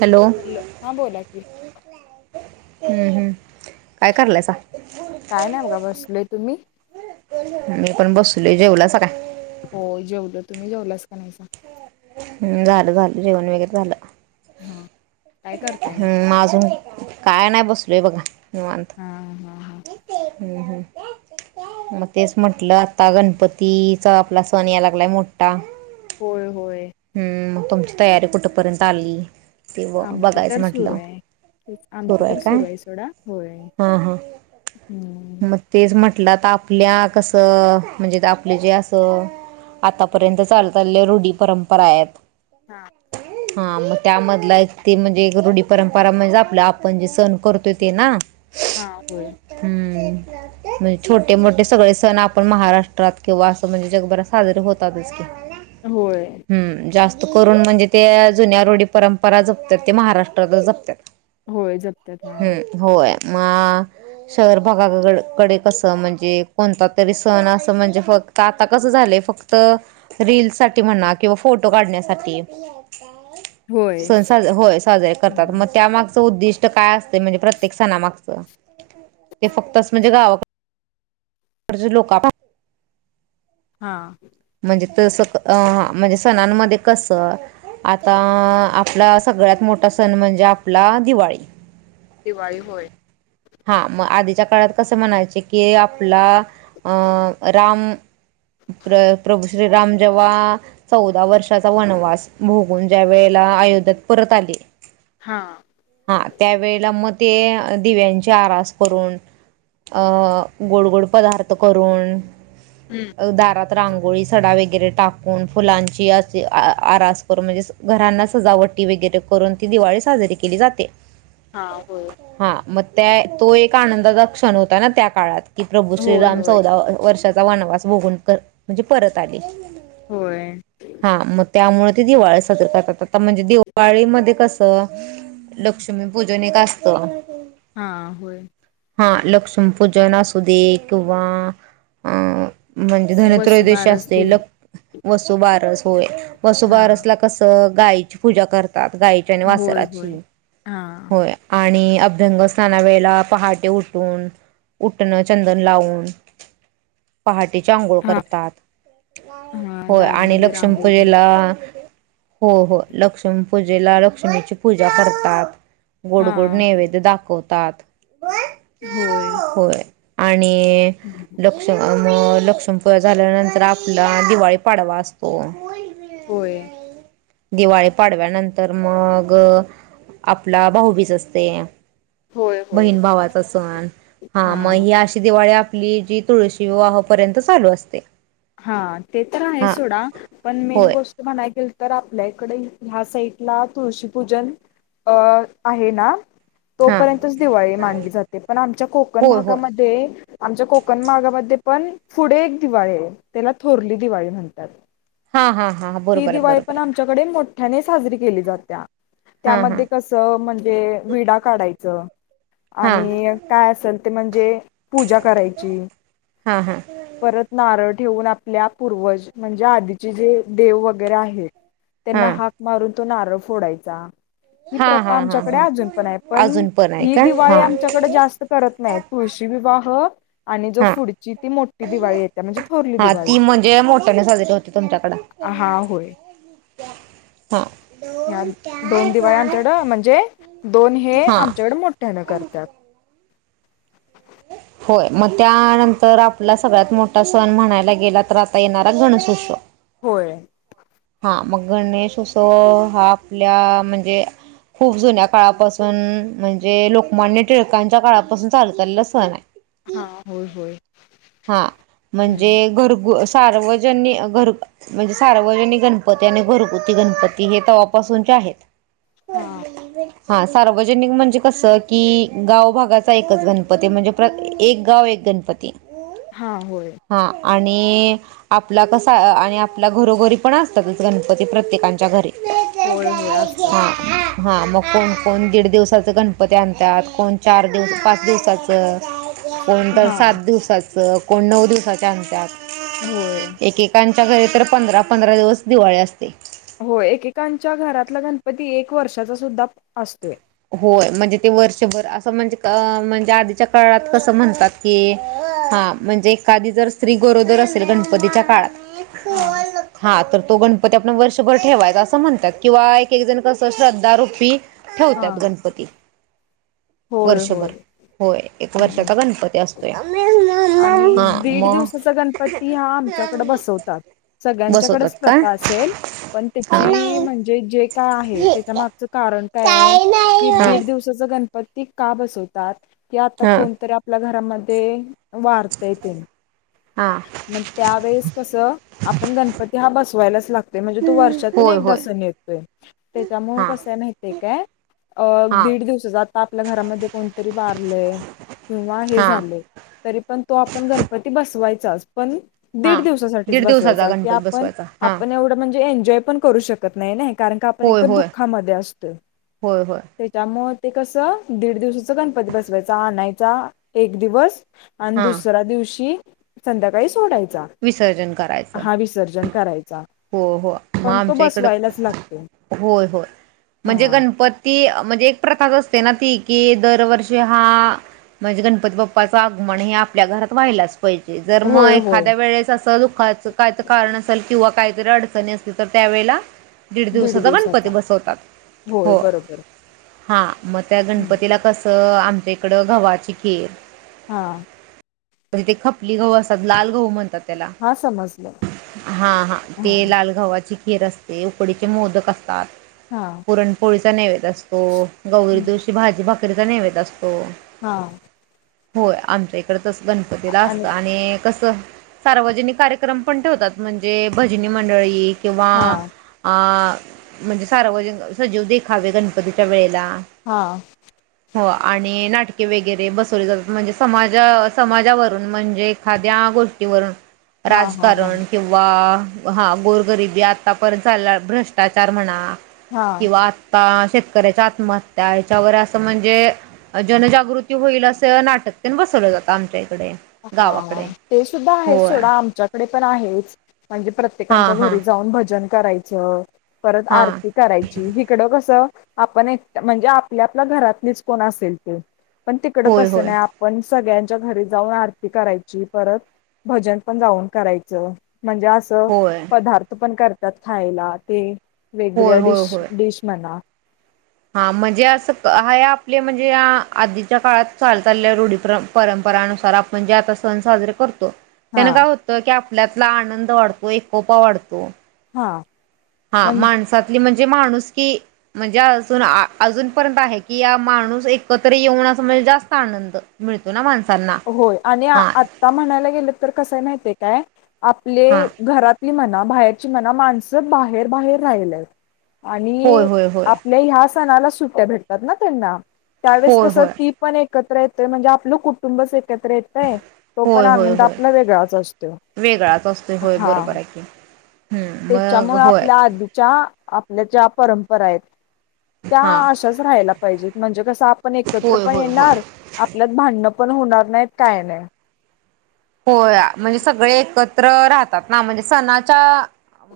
Hello! Hello! हा बोला की. हम्म हम्म, काय करालयसा? काय नाही बघा बसलोय, तुम्ही? मी पण बसलोय, जेवला सा काय? हो जेवलो, तुम्ही जेवलास का नाही सां? हम् झालं झालं जेवण वगैरे झालं. हा. काय करताय हम्म मग आजुन, काय नाही बसलयों बघा निवांत. हा हा हा हम् हम. मग तेच म्हटलं आता गणपतीचा आपला सण या लागलाय मोठा. होय होय. हम्म मग तुमची तयारी कुठेपर्यंत आली, ते ब आमची बघायचं तरं म्हटलं सुरूं आहे, तेच सुरू आमची तरं काय सुरूं आहे सोंडा होय. हम्मं. तेचं म्हटलं आता आपल्या कसं म्हणजे आपले जे असं आतापर्यंत चालतं आलेल्या रुढी परंपरा आहेंत. हां. हां मगं त्यां मधला एक ते म्हणजे एक रुढी परंपरा म्हणजे आपल्या आपणं जे संण करतोय ते नां. हां होय. हम्मं. म्हणजे छोटे-मोठे सगळे सण आपण महाराष्ट्रात किंवा असं म्हणजे जगभरात साजरे होतातच की. [inaudible] होय. हम्मं जास्तं करूंन म्हणजे ते जुन्यां रुढी परंपरा जपतांत ते महाराष्ट्राचं जपतांत. होय जपतांत हा. होय मां अ शहर भागांकडे कसं म्हणजे कोणता तरी संण असं म्हणजे फक्तं. आता कसं झालंय फक्तं रील सांठी म्हणा किंवा फोटो काढण्यांसाठी. [unintelligible] होय. सांज होय साजरे करतात हम्म. मगं त्यामागचां उद्दिष्टं ता कायं असतें म्हणजे प्रत्येक संणामागचं ते फक्तंच म्हणजे गांवा अर्ज लोकं [inaudible] हां म्हणजे तसं अ म्हणजे सणानमध्ये कसं आता अ आप आपला सगळ्यांत मोठा सण म्हणजे आपला दिवाळी दिवाळी होय. हां म आधीच्या काळांत कसं म्हणायंचे की आपला अ राम प्र प्रभू श्रीराम जेव्हा चौदा वर्षांचा वनवास भोगून ज्यावेेळेला अयोध्य्याेत परतं आले हां हां त्यांवेेळेलां म ते दिव्यांची आरास करूंन अं गोड गोड पदार्थ करूंन हम्मं त दारांत रांगोळी सडा वगैरें टांकून फुलांची असे आ आरांस करून म्हणजे अस घरांना सजांवटी वगैरे करूंन ती दिवाळी साजरी केली जाते. हां होय. हां मग त्या तो एक आनंदाचा क्षण होता ना त्या काळात की प्रभूं होय श्रीराम होय चौदा वर्षांचा वनवास भोगून कर म्हणजे परतं आले. होय. हां मग त्यामुळ ते दिवाळी साजरा करतांत आता म्हणजे दिव वाळी मध्ये कसं लक्ष्मीपूजन एक असतं हां होय. हां लक्ष्मीपूजन असू दे किंवा अ- म्हणजे धनत्रयोदशी वसुबारस असते दिन लक् वसुं बारसं होय हा वसुबारस लां कसं गायची पूजा करतात गायची आणि होय वासरांची होय हा होय. आणि अभ्यंगस्नाणा वेळेला पहाटे उठून उटणं चंदन लावूंन [unintelligible] पहाटेची आंघोळ हा करतांत हा होय आणि दारामध्ये रांगोळी लक्ष्मीपूजेला हो हो लक्ष्मी पूजेलां लक्ष्मीची पूजा करतात गोड हा गोड नैवेद्य दाखवतात होय होय. आणि लक्ष म लक्ष्मी पूजा झाल्यानंतर आपला दिवाळी पाडवा असतो. होय. दिवाळी पाडव्यानंतर मग आपला भाऊबीज असते. होय. होय बहीण भावाचा सण हा म ही अशी दिवाळी आपली जी तुळशी विवाहपर्यंत चालू असते. हा ते तर आहे हा सोडा पण मेन होय गोष्ट म्हणाय गेल तर आपल्या इकडे ह्या साईटला तुळशीपूजन अ आहे नां हा तोपर्यंतचं दिवाळी मानली जाते पणं आमच्या कोकण होय होय भागामध्ये आमच्या कोकणमागामंध्ये पणं पुढे एक दिवाळी ये त्यांला थोरली दिवाळी म्हणतात. हा हा हा ती बरोबर आहे दिवाळी बरोबर पण आहे आमच्याकडे मोठ्याने साजरी केली जात्या हा त्यामध्ये कस स म्हणजे विडा काढायचं हा आणि काय असल ते म्हणजे पूजा करायची. हा हा हा परत नारळ ठेवून आपल्या पूर्वज म्हणजे आधीचे जे देव वगैरे आहे हा त्यांना हाक मारून तो नारळ फोडायचा. ही हा प्रथा हा हा आमच्याकडे हा अजून पण आहे पण अजून आहे ही का दिवाळी हा आमच्या इकडं जास्त करत नाही तुळशी विवाह आणि जो हा पुढची ती मोठी दिवाळी येत्या म्हणजे थोरली दिवाळी. जे मोठ्याने साजरी होते तुमच्याकड. हा होय. हा ह्या दोन दिवाळ्या आमच्याकडं म्हणजे दोन हे हा आमच्याकड मोठ्यान करतात. होय मग त्यानंतर आपला सगळ्यात मोठा सण म्हणायला गेला तर आता येणारा गणेशोत्सव. होय हा मग गणेशोत्सव हा आपल्या म्हणजे खूप जुन्या काळापासून म्हणजे लोकमान्य टिळकांच्या काळापासून चालू झालेला सण आहे. हा होय होय. हा म्हणजे हम्म घरगु सार्वजनिक घर म्हणजे सार्वजनिक गणपती आणि घरगुती गणपती हे तवापासूनचे आहेत. हा [unintelligible] हा सार्वजनिक म्हणजे कसं की गाव भागाचा एकच गणपती म्हणजे प्र एक गाव एक गणपती हा होय हा आणि आपला कसा आणि आपल्या घरोघरी पण असतातच गणपती प्रत्येकांच्या घरी. होय होय असतात. हा हा मग कोण कोण दीड दिवसाच गणपती आणतात कोण चार दिवस पाच दिवसाचं‌ कोण तर हा सात दिवसाच कोण नऊ दिवसाच्या होय आणत्यात एकेकां च्या घरी तर पंधरा पंधरा दिवस दिवाळी असते. हो एकेकांच्या घरातला गणपती एक वर्षाचा सुद्धा असतोय. होय म्हणजे ते वर्षभर असं म्हणजे म्हणजे आधीच्या काळात कसं म्हणतात की हा म्हणजे एखादी जर स्त्री गोरोदर असेल गणपतीच्या काळात. हां हा तर तो गणपती आपण वर्षभर ठेवायचा असं म्हणतात किंवा एक एक जण कसं श्रद्धारुपी हा ठेवतात गणपती होय होय वर्षभर होय एक हम्म वर्षाचा गणपती असतो. [unintelligible] आणि दीड दिवसाचा गणपती हा आमच्याकड बसवतात. बसवतात सगळ्यांच्याकडेच का प्रथा असेल पण हा त्याची म्हणजे जे काय आहे त्याच्या मागच कारण काय आहे काही की नाही हा दीड दिवसाच गणपती का बसवतात की आता हा कोणतरी आपल्या घरामध्ये वारतय ते हां मग त्यावेेळेस कसं आपण गणपती हा बसवायलाच लागतो. म्हणजे तो वर्षातून होय एकदा होय सण येतोय त्याच्यामुळे हा कसय माि्हितय काय. अ हा दीड दिवसाचा आत्ता आपल्या घरामध्ये कोणतरी वारलंय किंवा हे हा झालेय. तरी पण तो आपण गणपती बसवायचाच पण हा दीड दिवसासाठीच दीड दिवसाचा बसवायचा की गणपती आपण बसवायचा हा आपण एवढं म्हणजे एन्जॉय पण करू शकत नाही ना. कारण का आपण एक होय तर होय दुःखामध्ये असतोय. होय होय त्याच्यामुळे ते कसं दीड दिवसाचा गणपती बसवायचा आणायचा एक दिवस आणि हा दुसऱ्या दिवशी संध्याकाळी सोडायचा. विसर्जन करायचं हा विसर्जन करायचा. हो हो मग पण तो आमच्या इकड बसवायलाच लागतो. होय होय म्हणजे हा गणपत ती म्हणजे एक प्रथाच असते ना ती कि दरवर्षी हा म्हणजे गणपती बाप्पाचं आगमन हे आपल्या घरात व्हायलाच पाहिजे जर मग होय होय एखाद्या वेळेस असं दुःखाचं कायच कारण असेल किंवा काय जर अडचणी अस तर त्यावेळेला दीड दिवसाचा गणपती बसवतात होय हो. बरोबर हा मग त्या हं. गणपतीला कसं आमच्याइकडं कसं गव्हाची खीर हां तिथे खपली गहू असतात लाल गहू म्हणतात त्याला हा समजलं हां हां हा लाल गव्हाची खीर असते उकडीचे मोदक असतात. हां पुरणपोळीचा नैवद्य असतो गौरी हं. दिवशी भाजी भाकरीचा नैवेद्य असतो. हां होय आमच्या इकड तच गणपतीला असतं आणि कसं सार्वजनिक कार्यक्रम पण ठेवतात म्हणजे भजनी मंडळी किंवा हा अ म्हणजे सार्वजनिक सजीव देखावे गणपतीच्या वेळेला. हां ह [inaudible] हो आणि नाटके वगैरे बसवली जातात म्हणजे समाजा समाजावरून म्हणजे एखाद्या गोष्टी हा हा हा हा राजकारण किंवा हा गोरगरिबी आतापर्यंत चाललेला भ्रष्टाचार म्हणा हा किंवा शेतकऱ्याच्या आत्महत्या ह्याच्यावर असं म्हणजे जनजागृती होईल अस नाटकतेन बसवल जात आमच्या इकडे. हा गावाकडे ते सुद्धा आहे होय सोडा आमच्याकडे पण आहेच म्हणजे प्रत्य प्रत्येकांच्या हां हां घरी जाऊन भजन करायचं परत हां आरती. करायची हिकडं कसं आपण एक म्हणजे आपली आपल्या घरातलीच कोण असेल ते. पण तिकड होय तसं होय नाही आपण सगळ्यांच्या घरी जाऊन आरती. करायची परत भजन पण जाऊन करायच म्हणजे अस होय पदार्थ पण करतात खायला ते वेगवेगळ्या होय होय डिश होय डिश म्हणा हा म्हणजे असं हाय आपले म्हणजे या आधीच्या काळात चालत आलेल्या रूढीपरंम परंपरानुसार आपण जे आता सण साजरे करतो. हा त्यान काय होतं की आपला आपला आनंद वाढतो एकोपा वाढतो. हां हा माणसातली म्हणजे माणूसकी म्हणजे अजून अजूनपर्यंत आहे की या माणूस एकत्र येऊन असं म्हणजे जास्त आनंद. मिळतो ना माणसांना हां आता म्हणायला गेलं तर कसय माहितीय काय आपले हा घरात ती म्हणा बाहेरची म्हणा माणसं बाहेर बाहेर राहिलेत. होय आणि होय होय आपल्या ह्या सणाला सुट्ट्या भेटतात ना त्यांना त्यावेळेस होय कसं होय ती पण एकत्र येतय म्हणजे आपलं कुटुंबच एकत्र येतय. तो पण होय होय आनंद होय आपला वेगळाच असतोय, वेगळाच असतोय होय बरोबर हां आहे की हम्म मग त्याच्यामुळ होय आपल्या आधीच्या आपल्या ज्या परंपरा आहेत. त्या हा अशाच राहायला पाहिजेत म्हणजे कस आपण एकत्र होय पण होय होय येणार आपल्यात भांडण पण होणार नाहीत, काय नाही. होया म्हणजे सगळे एकत्र राहतात ना म्हणजे सणाच्या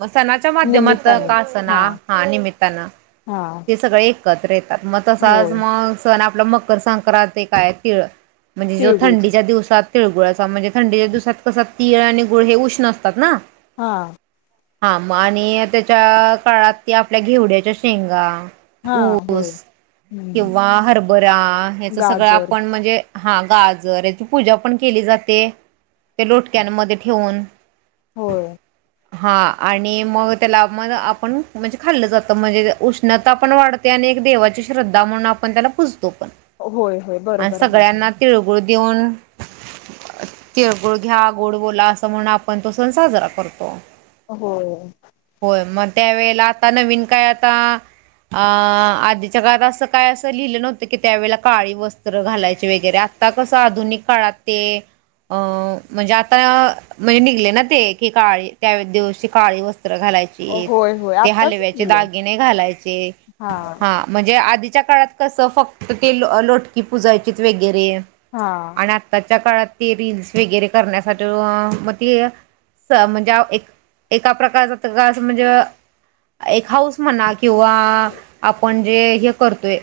मग सणाच्या माध्यमातन निमित्ताने का आसणा हा निमित्तानं हां ते सगळे एकत्र येतात मग तसाच मग सण आपला मकर संक्रांत काय तिळ- म्हणजे जो तिळगुळच थंडीच्या दिवसात तिळगुळाचा म्हणजे थंडीच्या दिवसात कसा तीळ आणि गुळ हे उष्ण असतात ना. हां हा मग आणि त्याच्या काळात ते आपल्या घेवड्याच्या शेंगा हा होय ऊस हम्म किंवा हरभरा ह्याच सगळं गाजर आपण म्हणजे हा गाजर याची पूजा पण केली जाते ते लोटक्यांमध्ये ठेवून. होय. हा आणि मग त्याला मग आपण म्हणजे खाल्लं जातं म्हणजे उष्ण उष्णता पण वाढते आणि एक देवाची श्रद्धा म्हणून आपण त्याला पुूजतो पण. होय होय आणि बरोबर आहे तुझ. सगळ्यांना तिळगुळ देऊन तिळगुळ घ्या गोड बोला असं म्हणुन आपण तो सण साजरा करतो. होय होय मग त्या वेेळेला आता नवीन काय आता अ आधीच्या काळात अस काय अस लिहिलं नव्हत की त्यावेळेला काळी वस्त्र घालायची वगैरे आस आता कस आधुनिक काळात ते अं म्हणजे आता म्हणजे निघले ना ते की काळी त्या दिवशी काळी वस्त्र घालायची. होय होय ते आत्ताच हलव्याचे दिलं दागिने घालायचे, हा हां हा म्हणजे आधीच्या काळात कस फक्त ते लोटकी पुुजायचीच वगैरे- हां आणि आत्ताच्या काळात ते रिल्स वगैरे करण्यासाठी मग ते म्हणजे एक एका प्रकारचा म्हणजे [unintelligible] एक हाऊस म्हणा क किंवा आपण जे हे करतोय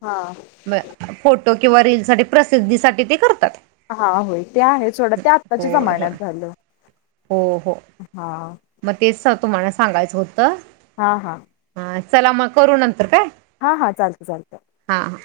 हां म फोटो किंवा रीलसाठी प्रसिद्धीसाठी ते करतात. हा होय ते आहे सोडा ते आत्ताच्या होय होय जमान्यात झालं हो हो हां मग तेच तुम्हाला सांगायच होत. हां हां. हा चला मग करू नंतर काय. हा हा चालतय चालतय- हां